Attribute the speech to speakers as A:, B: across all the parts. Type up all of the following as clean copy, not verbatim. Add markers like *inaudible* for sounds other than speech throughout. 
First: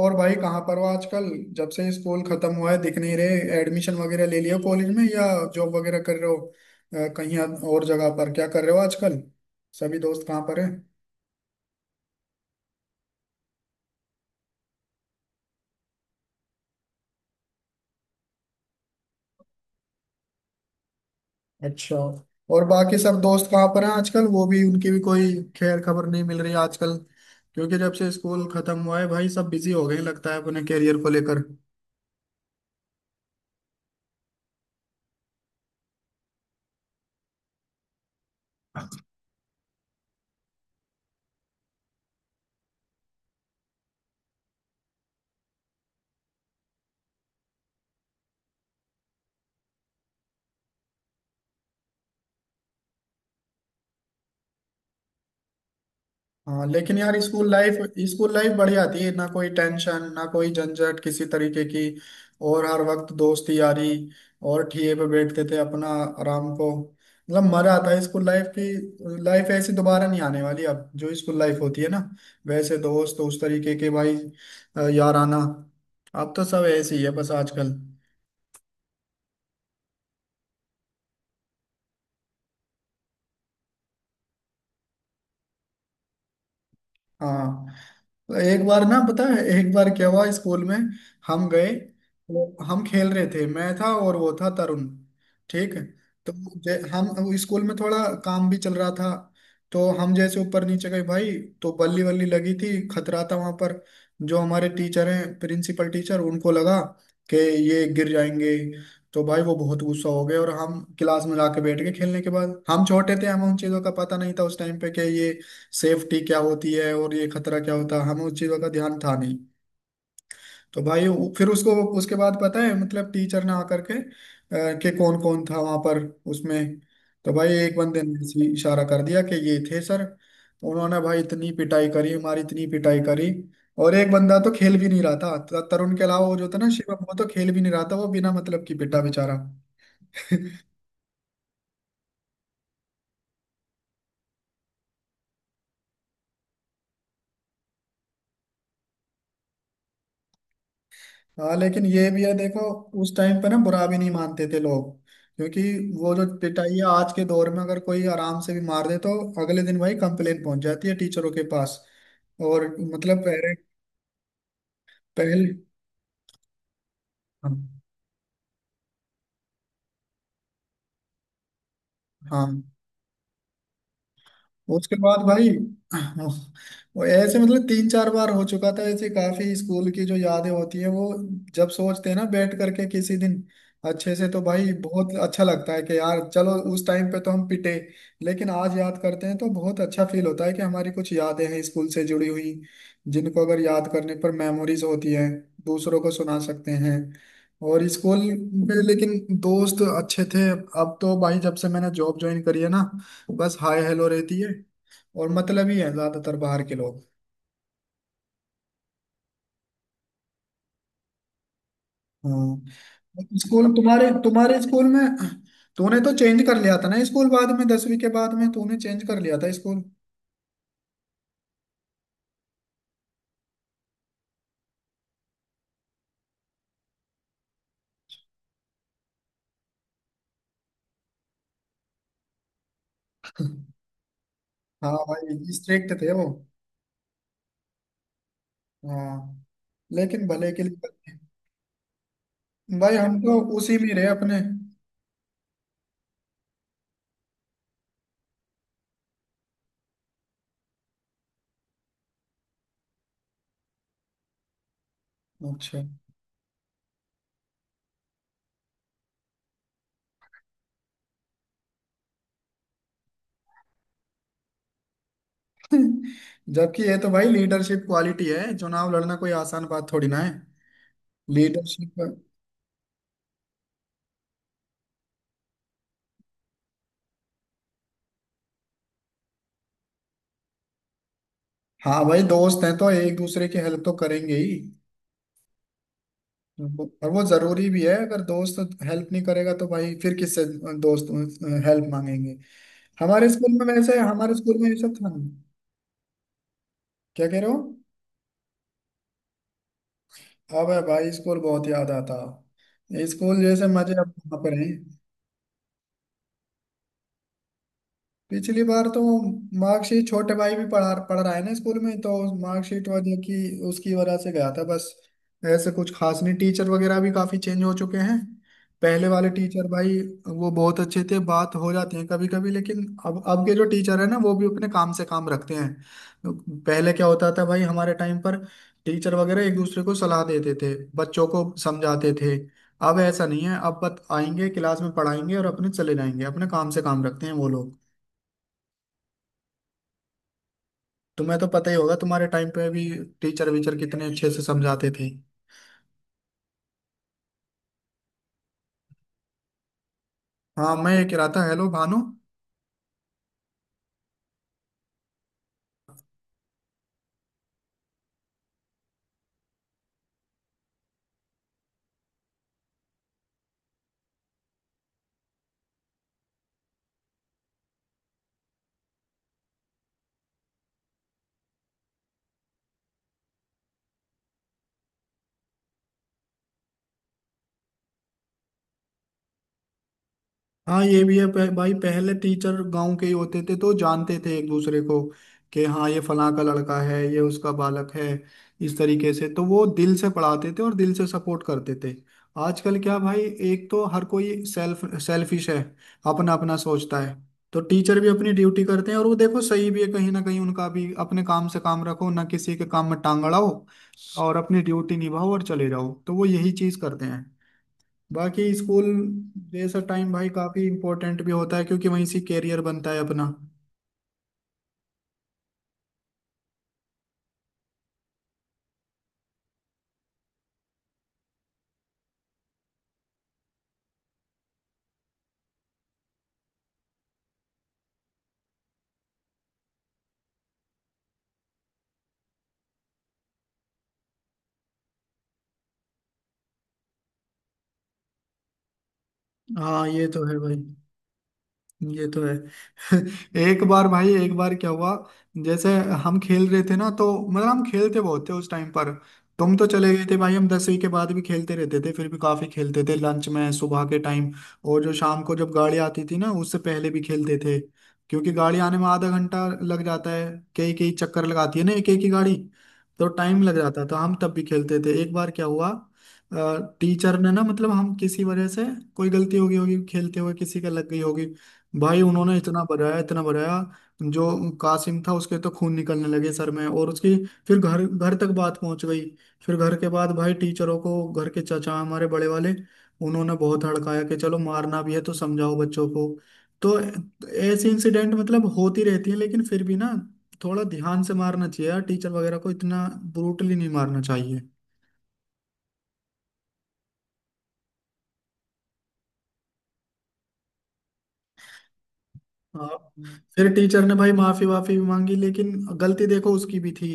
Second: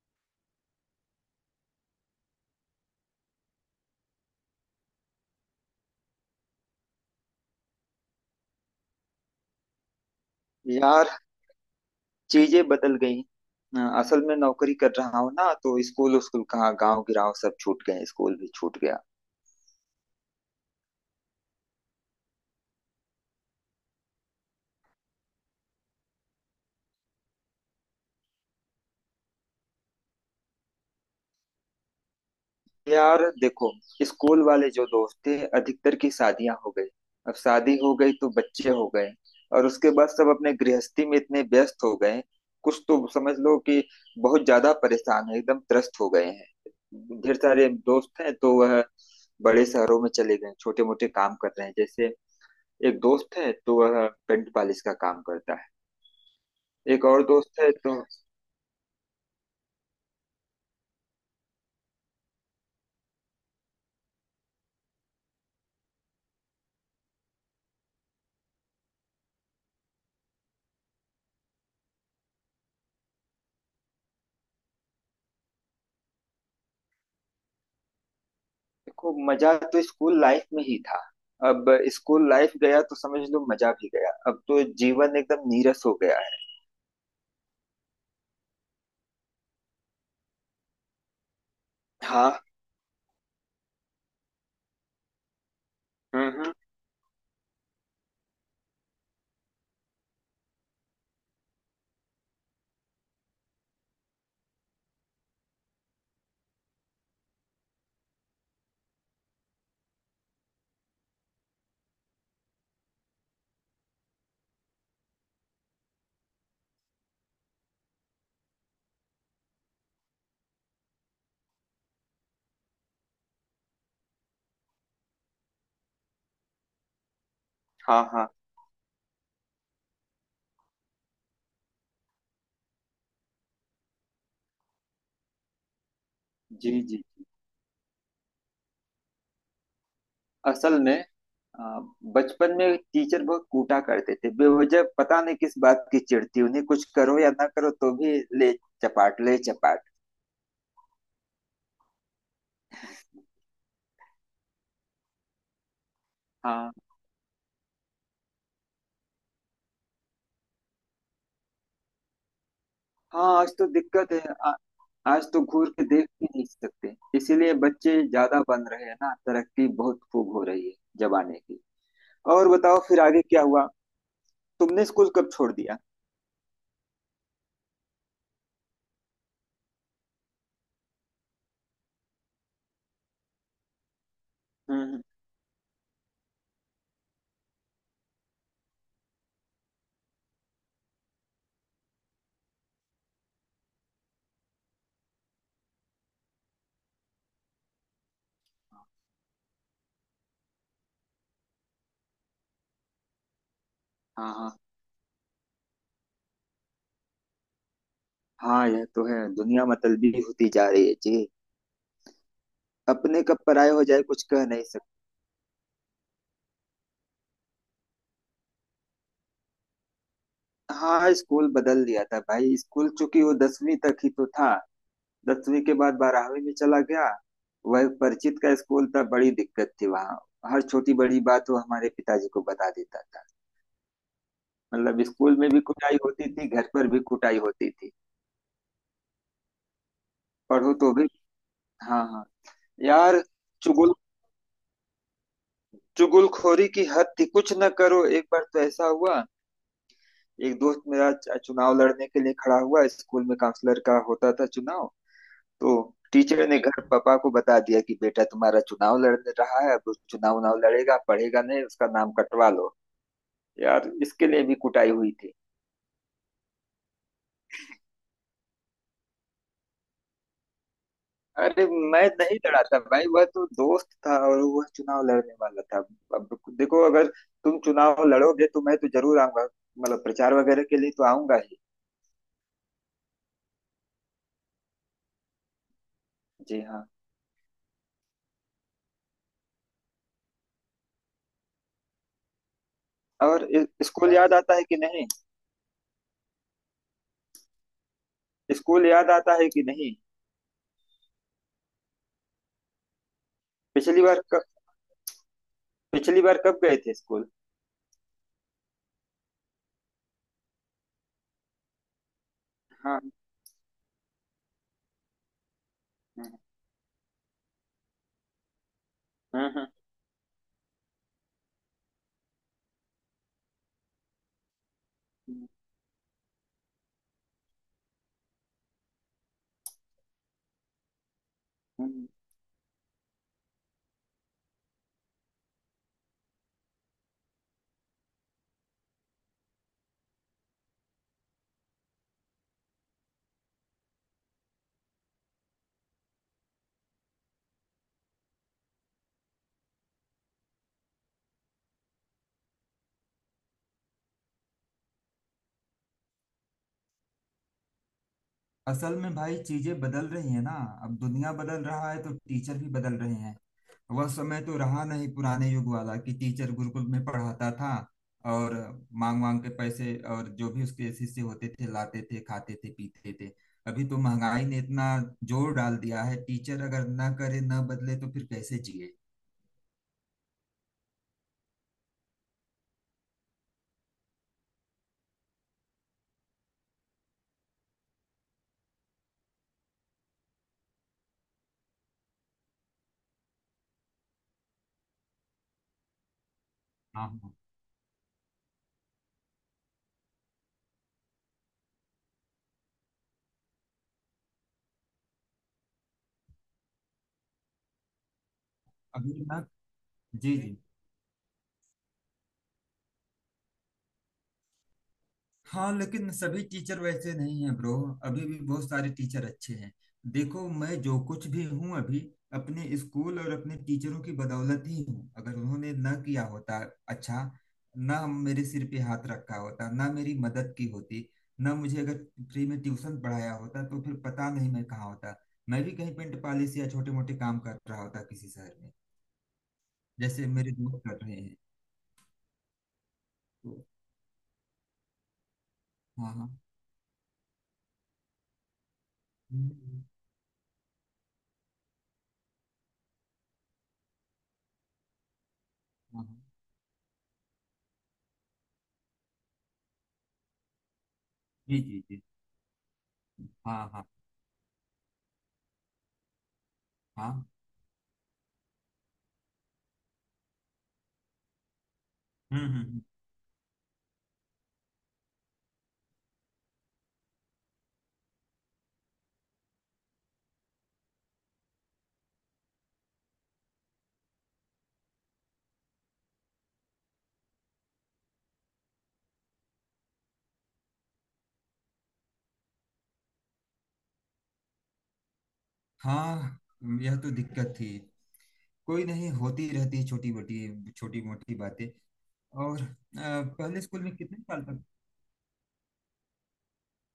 A: और भाई कहाँ पर हो आजकल। जब से स्कूल खत्म हुआ है दिख नहीं रहे, एडमिशन वगैरह ले लिया कॉलेज में या जॉब वगैरह कर रहे हो? कहीं आप और जगह पर क्या कर रहे हो आजकल? सभी दोस्त कहाँ पर हैं?
B: यार, चीजें बदल गई। असल में नौकरी कर रहा हूँ ना, तो स्कूल स्कूल कहाँ, गांव गिराव सब छूट गए, स्कूल भी छूट गया।
A: अच्छा। और बाकी सब दोस्त कहाँ पर हैं आजकल, वो भी, उनकी भी कोई खैर खबर नहीं मिल रही आजकल। क्योंकि जब से स्कूल खत्म हुआ है भाई सब बिजी हो गए हैं, लगता है अपने करियर को लेकर।
B: यार देखो, स्कूल वाले जो दोस्त थे, अधिकतर की शादियां हो गई। अब शादी हो गई तो बच्चे हो गए। और उसके बाद सब अपने गृहस्थी में इतने व्यस्त हो गए, कुछ तो समझ लो कि बहुत ज्यादा परेशान है, एकदम त्रस्त हो गए हैं। ढेर सारे दोस्त हैं तो वह बड़े शहरों में चले गए, छोटे मोटे काम कर रहे हैं। जैसे एक दोस्त है तो वह पेंट पॉलिश का काम करता है।
A: हाँ लेकिन
B: एक
A: यार
B: और
A: स्कूल
B: दोस्त है
A: लाइफ,
B: तो
A: स्कूल लाइफ बढ़िया थी ना, कोई टेंशन ना कोई झंझट किसी तरीके की। और हर वक्त दोस्ती यारी। और ठिए पे बैठते थे अपना आराम को। मतलब मजा आता है स्कूल लाइफ की, लाइफ ऐसी दोबारा नहीं आने वाली अब, जो स्कूल लाइफ होती है ना वैसे दोस्त उस तरीके के भाई। यार आना। अब तो सब ऐसे ही है बस आजकल।
B: देखो, मजा तो स्कूल लाइफ में ही था। अब स्कूल लाइफ गया तो समझ लो मजा भी गया, अब तो जीवन एकदम नीरस हो गया है।
A: हाँ। एक बार ना, पता है एक बार क्या हुआ स्कूल में, हम गए
B: हाँ।
A: तो हम खेल रहे थे, मैं था और वो था तरुण। ठीक।
B: हम्म,
A: तो
B: हम्म।
A: हम स्कूल में थोड़ा काम भी चल रहा था, तो हम जैसे ऊपर नीचे गए भाई, तो बल्ली वल्ली लगी थी, खतरा था वहां पर। जो हमारे टीचर हैं, प्रिंसिपल टीचर, उनको लगा कि ये गिर जाएंगे। तो भाई वो बहुत गुस्सा हो गए और हम क्लास में जाके बैठ गए खेलने के बाद। हम छोटे थे, हमें उन चीजों का पता नहीं था उस टाइम पे कि ये सेफ्टी क्या होती है और ये खतरा क्या होता है, हमें उस चीज़ों का ध्यान था नहीं। तो भाई फिर उसको, उसके बाद पता है मतलब टीचर ने आकर के कि कौन कौन था वहां पर उसमें। तो भाई एक बंदे
B: हाँ,
A: ने
B: हाँ।
A: ऐसे ही इशारा कर दिया कि ये थे सर। उन्होंने भाई इतनी पिटाई करी हमारी, इतनी पिटाई करी। और एक बंदा तो खेल भी नहीं रहा था, तरुण के अलावा वो जो था ना
B: जी जी
A: शिवम, वो
B: जी।
A: तो खेल भी नहीं रहा था, वो बिना मतलब की पिटा बेचारा।
B: असल में आ, बचपन में टीचर बहुत कूटा करते थे बेवजह। पता नहीं किस बात की चिढ़ती उन्हें, कुछ करो या ना करो तो भी ले चपाट ले चपाट।
A: हाँ लेकिन ये भी है देखो, उस टाइम पे ना बुरा भी नहीं मानते थे लोग। क्योंकि वो जो
B: हाँ
A: पिटाई है, आज के दौर में अगर कोई आराम से भी मार दे तो अगले दिन भाई कंप्लेन पहुंच जाती है टीचरों के पास। और मतलब
B: हाँ, आज
A: पहले,
B: तो दिक्कत है। आ, आज तो
A: पहले
B: घूर के देख भी नहीं सकते, इसीलिए
A: हाँ।
B: बच्चे ज्यादा बन रहे हैं ना, तरक्की बहुत खूब हो रही है जमाने की।
A: हाँ,
B: और बताओ, फिर आगे क्या हुआ? तुमने
A: उसके
B: स्कूल
A: बाद
B: कब
A: भाई
B: छोड़ दिया?
A: वो ऐसे मतलब तीन चार बार हो चुका था ऐसे। काफी स्कूल की जो यादें होती हैं वो, जब सोचते हैं ना बैठ करके किसी दिन अच्छे से, तो भाई
B: हम्म, हम्म।
A: बहुत अच्छा लगता है कि यार चलो उस टाइम पे तो हम पिटे, लेकिन आज याद करते हैं तो बहुत अच्छा फील होता है कि हमारी कुछ यादें हैं स्कूल से जुड़ी हुई, जिनको अगर याद करने पर मेमोरीज होती है, दूसरों को सुना सकते हैं। और स्कूल में लेकिन दोस्त अच्छे थे। अब तो भाई जब से मैंने जॉब ज्वाइन करी है ना, तो बस हाय हेलो
B: हाँ
A: रहती
B: हाँ।
A: है। और मतलब ही है, ज्यादातर बाहर के लोग।
B: हाँ, यह तो है, दुनिया मतलबी होती जा रही है जी। अपने
A: हाँ
B: कब
A: स्कूल,
B: पराये हो जाए
A: तुम्हारे
B: कुछ कह
A: तुम्हारे
B: नहीं
A: स्कूल
B: सकते।
A: में तूने तो चेंज कर लिया था ना स्कूल बाद में, 10वीं के बाद में तूने चेंज कर लिया था स्कूल।
B: हाँ, स्कूल बदल दिया था भाई। स्कूल चूंकि वो दसवीं तक ही तो था, दसवीं के बाद बारहवीं में चला गया। वह परिचित का स्कूल था, बड़ी दिक्कत थी वहाँ। हर छोटी बड़ी बात वो हमारे पिताजी को बता देता था।
A: *laughs* हाँ
B: मतलब स्कूल
A: भाई
B: में भी कुटाई
A: स्ट्रिक्ट थे वो।
B: होती थी, घर पर भी कुटाई होती थी।
A: हाँ लेकिन भले के
B: पढ़ो
A: लिए
B: तो भी।
A: करते
B: हाँ हाँ।
A: हैं। भाई हम
B: यार
A: तो उसी में
B: चुगुल,
A: रहे अपने।
B: चुगलखोरी की हद थी। कुछ न करो, एक बार तो ऐसा हुआ, एक दोस्त मेरा चुनाव लड़ने के लिए खड़ा हुआ स्कूल में, काउंसलर का होता था चुनाव। तो
A: अच्छा।
B: टीचर ने घर पापा को बता दिया कि बेटा तुम्हारा चुनाव लड़ रहा है, अब वो चुनाव उनाव लड़ेगा, पढ़ेगा नहीं, उसका नाम कटवा लो। यार, इसके लिए भी कुटाई हुई थी।
A: *laughs* जबकि ये तो भाई लीडरशिप क्वालिटी है, चुनाव लड़ना कोई आसान बात थोड़ी ना है।
B: अरे, मैं
A: लीडरशिप।
B: नहीं लड़ा था भाई, वह तो दोस्त था और वह चुनाव लड़ने वाला था। अब देखो, अगर तुम चुनाव लड़ोगे तो मैं तो जरूर आऊंगा, मतलब प्रचार वगैरह के लिए तो आऊंगा ही।
A: हाँ भाई दोस्त हैं तो एक दूसरे की हेल्प तो करेंगे ही।
B: जी हाँ।
A: और वो जरूरी भी है, अगर दोस्त हेल्प नहीं करेगा तो भाई फिर किससे दोस्त हेल्प मांगेंगे। हमारे
B: और
A: स्कूल में, वैसे
B: स्कूल
A: हमारे
B: याद आता
A: स्कूल
B: है
A: में ये
B: कि
A: सब
B: नहीं?
A: था नहीं। क्या कह रहे हो?
B: स्कूल याद आता है कि नहीं?
A: अब भाई स्कूल बहुत याद आता, स्कूल जैसे मजे
B: पिछली
A: अब
B: बार
A: कहाँ
B: कब,
A: पर हैं।
B: पिछली बार कब गए थे स्कूल?
A: पिछली बार तो मार्कशीट, छोटे भाई भी पढ़ा पढ़ रहा है ना स्कूल में, तो मार्कशीट
B: हाँ
A: वजह की, उसकी वजह से गया था बस। ऐसे कुछ खास नहीं,
B: हाँ।
A: टीचर वगैरह भी काफी चेंज हो चुके हैं। पहले वाले
B: हाँ हाँ,
A: टीचर
B: हाँ,
A: भाई वो बहुत अच्छे थे, बात हो जाती है कभी कभी। लेकिन अब के जो टीचर है ना वो भी अपने काम से काम रखते हैं। पहले क्या होता था भाई, हमारे टाइम पर टीचर वगैरह एक दूसरे को सलाह देते थे, बच्चों को
B: हाँ।
A: समझाते थे। अब ऐसा नहीं है, अब बत आएंगे क्लास में, पढ़ाएंगे और अपने चले जाएंगे, अपने काम से काम रखते हैं वो लोग। तुम्हें तो पता ही होगा तुम्हारे टाइम पे भी टीचर वीचर कितने अच्छे से समझाते थे। हाँ मैं ये कह रहा था, हेलो भानु।
B: असल में भाई चीजें बदल रही हैं ना। अब दुनिया बदल रहा है तो टीचर भी बदल रहे हैं। वह समय तो रहा नहीं पुराने युग वाला कि टीचर गुरुकुल में पढ़ाता था और मांग मांग के पैसे, और जो भी उसके शिष्य होते थे लाते थे, खाते थे पीते थे। अभी तो महंगाई ने इतना जोर डाल दिया है, टीचर अगर ना करे, ना बदले तो फिर कैसे जिए?
A: हाँ ये भी है, भाई पहले टीचर गांव के ही होते थे तो जानते थे एक दूसरे को, कि हाँ ये फलां का लड़का है, ये उसका बालक है। इस तरीके से तो वो दिल से पढ़ाते थे और दिल से सपोर्ट करते थे। आजकल क्या भाई, एक तो हर कोई सेल्फिश है, अपना अपना सोचता
B: हाँ
A: है।
B: हाँ।
A: तो टीचर भी अपनी ड्यूटी करते हैं, और वो देखो सही भी है कहीं ना कहीं उनका भी, अपने काम से काम रखो, ना किसी के काम में टांग अड़ाओ, और अपनी ड्यूटी निभाओ और चले जाओ, तो वो यही चीज करते हैं। बाकी स्कूल
B: अभी ना।
A: जैसा टाइम भाई
B: जी जी।
A: काफी इम्पोर्टेंट भी होता है क्योंकि वहीं से कैरियर बनता है अपना।
B: हाँ लेकिन सभी टीचर वैसे नहीं हैं ब्रो, अभी भी बहुत सारे टीचर अच्छे हैं। देखो, मैं जो कुछ भी हूँ अभी, अपने स्कूल और अपने टीचरों की बदौलत ही हूँ। अगर उन्होंने ना किया होता, अच्छा, ना मेरे सिर पे हाथ रखा होता, ना मेरी मदद की होती, ना मुझे अगर फ्री में ट्यूशन पढ़ाया होता, तो फिर पता नहीं मैं कहाँ होता। मैं भी कहीं पेंट पॉलिश या छोटे मोटे काम कर रहा होता किसी शहर में,
A: हाँ ये तो
B: जैसे
A: है
B: मेरे
A: भाई,
B: दोस्त कर रहे हैं।
A: ये तो है। *laughs*
B: तो
A: एक बार भाई, एक बार क्या हुआ, जैसे
B: हाँ
A: हम
B: हाँ।
A: खेल रहे थे ना, तो मतलब हम खेलते बहुत थे उस टाइम पर। तुम तो
B: हम्म।
A: चले गए थे भाई, हम 10वीं के बाद भी खेलते रहते थे फिर भी, काफी खेलते थे लंच में, सुबह के टाइम और जो शाम को जब गाड़ी
B: हाँ,
A: आती थी
B: हाँ।
A: ना उससे पहले भी खेलते थे। क्योंकि गाड़ी आने में आधा घंटा लग जाता है, कई कई चक्कर लगाती
B: जी
A: है ना
B: जी
A: एक एक
B: जी।
A: ही गाड़ी। तो टाइम लग
B: हाँ
A: जाता
B: हाँ।
A: था, हम तब भी खेलते थे। एक बार क्या हुआ, टीचर
B: हाँ
A: ने ना, मतलब हम किसी वजह से, कोई गलती हो गई होगी खेलते हुए, किसी का लग गई होगी। भाई उन्होंने
B: हम्म, हम्म,
A: इतना बजाया, इतना बजाया जो कासिम था उसके तो खून निकलने लगे सर में, और उसकी फिर घर घर तक बात पहुंच गई। फिर घर के बाद भाई टीचरों को, घर के चाचा हमारे बड़े वाले, उन्होंने बहुत हड़काया कि चलो मारना भी है तो समझाओ बच्चों को। तो ऐसे इंसिडेंट मतलब होती रहती है, लेकिन फिर भी ना, थोड़ा ध्यान से मारना चाहिए यार, टीचर वगैरह को इतना ब्रूटली नहीं मारना चाहिए।
B: हाँ, यह तो दिक्कत थी। कोई नहीं, होती रहती है छोटी मोटी बातें। और
A: हाँ, फिर
B: पहले स्कूल
A: टीचर ने
B: में
A: भाई
B: कितने साल
A: माफी
B: तक?
A: वाफी भी मांगी, लेकिन गलती देखो उसकी भी थी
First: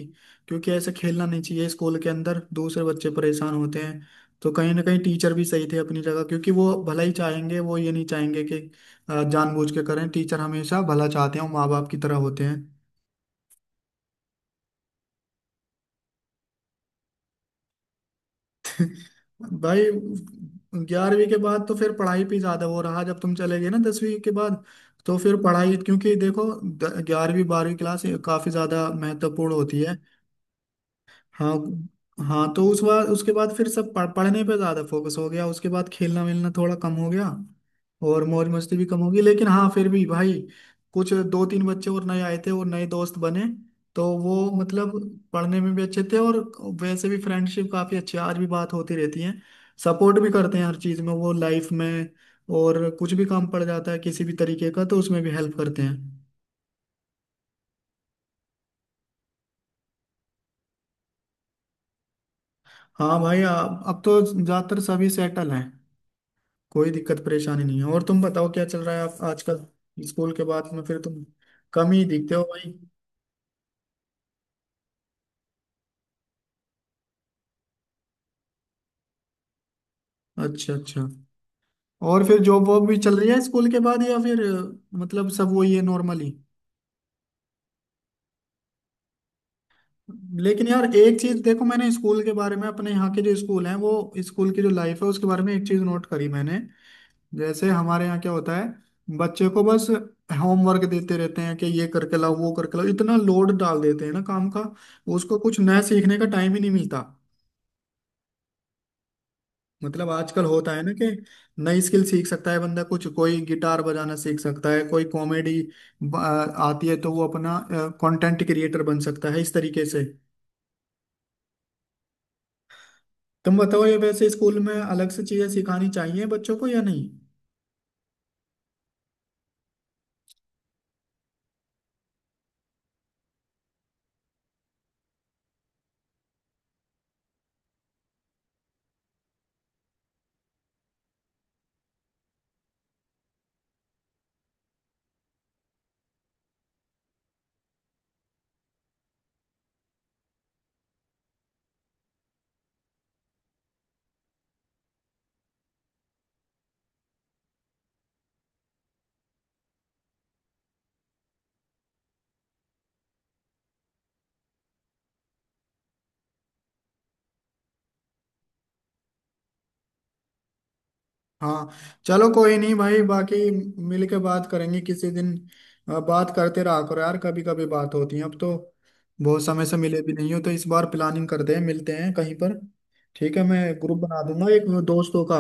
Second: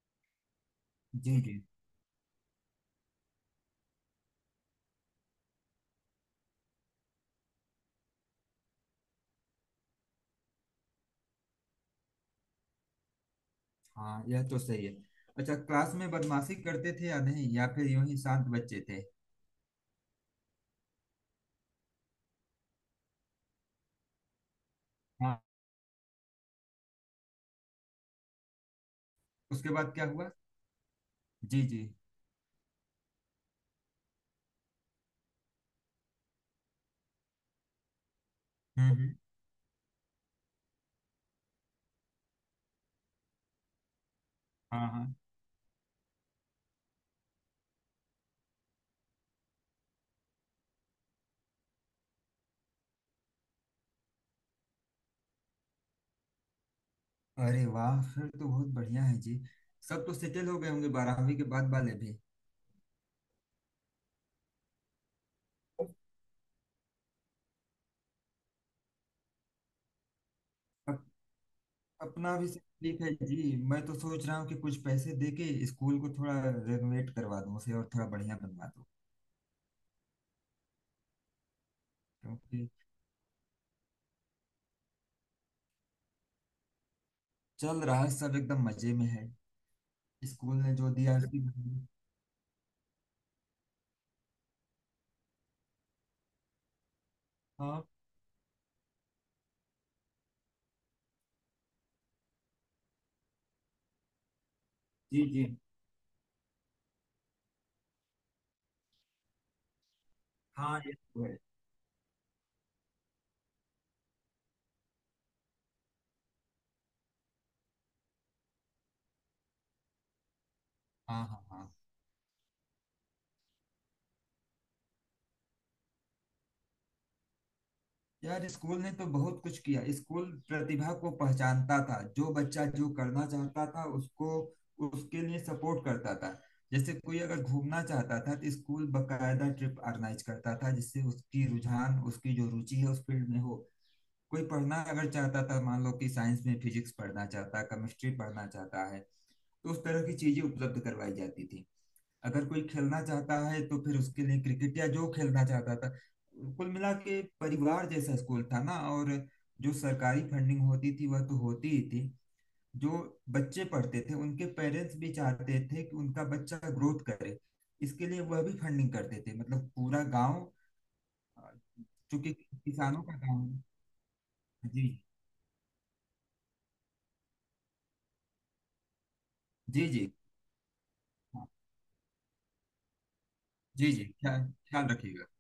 A: क्योंकि ऐसे खेलना
B: जी
A: नहीं
B: जी।
A: चाहिए स्कूल के अंदर, दूसरे बच्चे परेशान होते हैं। तो कहीं ना कहीं टीचर भी सही थे अपनी जगह, क्योंकि वो भला ही चाहेंगे, वो ये नहीं चाहेंगे कि जानबूझ के करें, टीचर हमेशा भला चाहते हैं, माँ बाप की तरह होते हैं।
B: हाँ, यह तो सही है। अच्छा, क्लास में बदमाशी करते थे या नहीं, या फिर यूं ही शांत बच्चे थे?
A: भाई 11वीं के बाद तो फिर पढ़ाई पे ज्यादा वो रहा, जब तुम चले गए ना 10वीं के बाद, तो फिर
B: हाँ,
A: पढ़ाई, क्योंकि देखो 11वीं 12वीं क्लास काफी ज्यादा महत्वपूर्ण
B: उसके
A: होती
B: बाद
A: है।
B: क्या हुआ?
A: हाँ।
B: जी जी।
A: हाँ तो उस बार, उसके बाद फिर सब पढ़ने पे ज्यादा फोकस हो गया, उसके बाद खेलना मिलना थोड़ा कम हो गया, और मौज मस्ती भी
B: हम्म,
A: कम हो
B: हम्म।
A: गई। लेकिन हाँ फिर भी भाई कुछ दो तीन बच्चे और नए आए थे और नए दोस्त बने, तो वो
B: हाँ
A: मतलब
B: हाँ।
A: पढ़ने में भी अच्छे थे। और वैसे भी फ्रेंडशिप काफी अच्छी है, आज भी बात होती रहती है, सपोर्ट भी करते हैं हर चीज में वो लाइफ में। और कुछ भी काम पड़ जाता है किसी भी तरीके का तो उसमें भी हेल्प करते हैं।
B: अरे वाह, फिर तो बहुत बढ़िया है जी। सब तो सेटल हो गए होंगे बारहवीं के बाद वाले भी।
A: हाँ भाई अब तो ज्यादातर सभी सेटल हैं, कोई दिक्कत परेशानी नहीं है। और तुम बताओ क्या चल रहा है आप आजकल, स्कूल के बाद में फिर तुम कम ही दिखते
B: अपना
A: हो
B: भी सेम
A: भाई।
B: तकलीफ है जी। मैं तो सोच रहा हूँ कि कुछ पैसे दे के स्कूल को थोड़ा रेनोवेट करवा दूँ उसे, और थोड़ा बढ़िया बनवा दूँ,
A: अच्छा अच्छा। और फिर जॉब
B: क्योंकि
A: वॉब भी चल रही है स्कूल के बाद या फिर मतलब सब वही है नॉर्मली?
B: चल रहा है सब, एकदम मजे में है। स्कूल
A: लेकिन
B: ने
A: यार
B: जो दिया
A: एक चीज
B: उसी
A: देखो,
B: में-
A: मैंने स्कूल के बारे में, अपने यहाँ के जो स्कूल हैं वो, स्कूल की जो लाइफ है उसके बारे में एक चीज नोट करी मैंने। जैसे
B: हाँ।
A: हमारे यहाँ क्या होता है, बच्चे को बस होमवर्क देते रहते हैं कि ये करके लाओ, वो करके लाओ, इतना लोड डाल देते हैं ना काम का,
B: जी
A: उसको
B: जी।
A: कुछ नया सीखने का टाइम ही नहीं मिलता। मतलब आजकल होता
B: हाँ,
A: है ना
B: ये
A: कि
B: तो है।
A: नई स्किल सीख सकता है बंदा कुछ, कोई गिटार बजाना सीख सकता है, कोई कॉमेडी आती है तो वो अपना कंटेंट क्रिएटर बन सकता है इस तरीके से।
B: हाँ हाँ हाँ।
A: तुम बताओ ये, वैसे स्कूल में अलग से चीजें सिखानी चाहिए बच्चों को या नहीं?
B: यार स्कूल ने तो बहुत कुछ किया। स्कूल प्रतिभा को पहचानता था। जो बच्चा जो करना चाहता था, उसको उसके लिए सपोर्ट करता था। जैसे कोई अगर घूमना चाहता था तो स्कूल बकायदा ट्रिप ऑर्गेनाइज करता था, जिससे उसकी रुझान, उसकी जो रुचि है उस फील्ड में हो। कोई पढ़ना अगर चाहता था, मान लो कि साइंस में फिजिक्स पढ़ना चाहता, केमिस्ट्री पढ़ना चाहता है, तो उस तरह की चीजें उपलब्ध करवाई जाती थी। अगर कोई खेलना चाहता है तो फिर उसके लिए क्रिकेट, या जो खेलना चाहता था। कुल मिला के परिवार जैसा स्कूल था ना। और जो सरकारी फंडिंग होती थी वह तो होती ही थी। जो बच्चे पढ़ते थे उनके पेरेंट्स भी चाहते थे कि उनका बच्चा ग्रोथ करे, इसके लिए वह भी फंडिंग करते थे। मतलब पूरा गांव, अ,
A: हाँ चलो
B: चूंकि
A: कोई नहीं भाई,
B: किसानों का गांव
A: बाकी
B: है।
A: मिल के बात करेंगे
B: जी
A: किसी दिन। बात करते रहा करो यार, कभी कभी बात होती है अब तो, बहुत समय से
B: जी
A: मिले
B: जी।
A: भी नहीं हो, तो इस बार प्लानिंग
B: हाँ।
A: करते हैं, मिलते हैं कहीं पर। ठीक है मैं
B: जी
A: ग्रुप
B: जी,
A: बना
B: ख्याल,
A: दूंगा एक
B: ख्याल
A: दोस्तों
B: रखिएगा।
A: का।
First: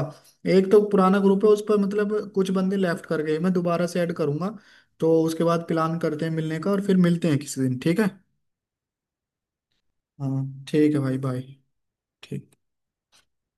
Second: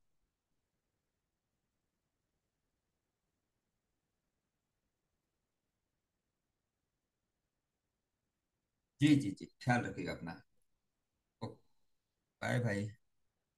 A: एक तो पुराना ग्रुप है उस पर, मतलब कुछ बंदे लेफ्ट कर गए, मैं दोबारा से ऐड करूंगा, तो उसके बाद प्लान करते हैं मिलने का और फिर मिलते हैं किसी दिन, ठीक है।
B: जी जी जी, ख्याल रखिएगा अपना।
A: हाँ ठीक है भाई, बाय।
B: ओके।
A: ठीक।
B: बाय भाई।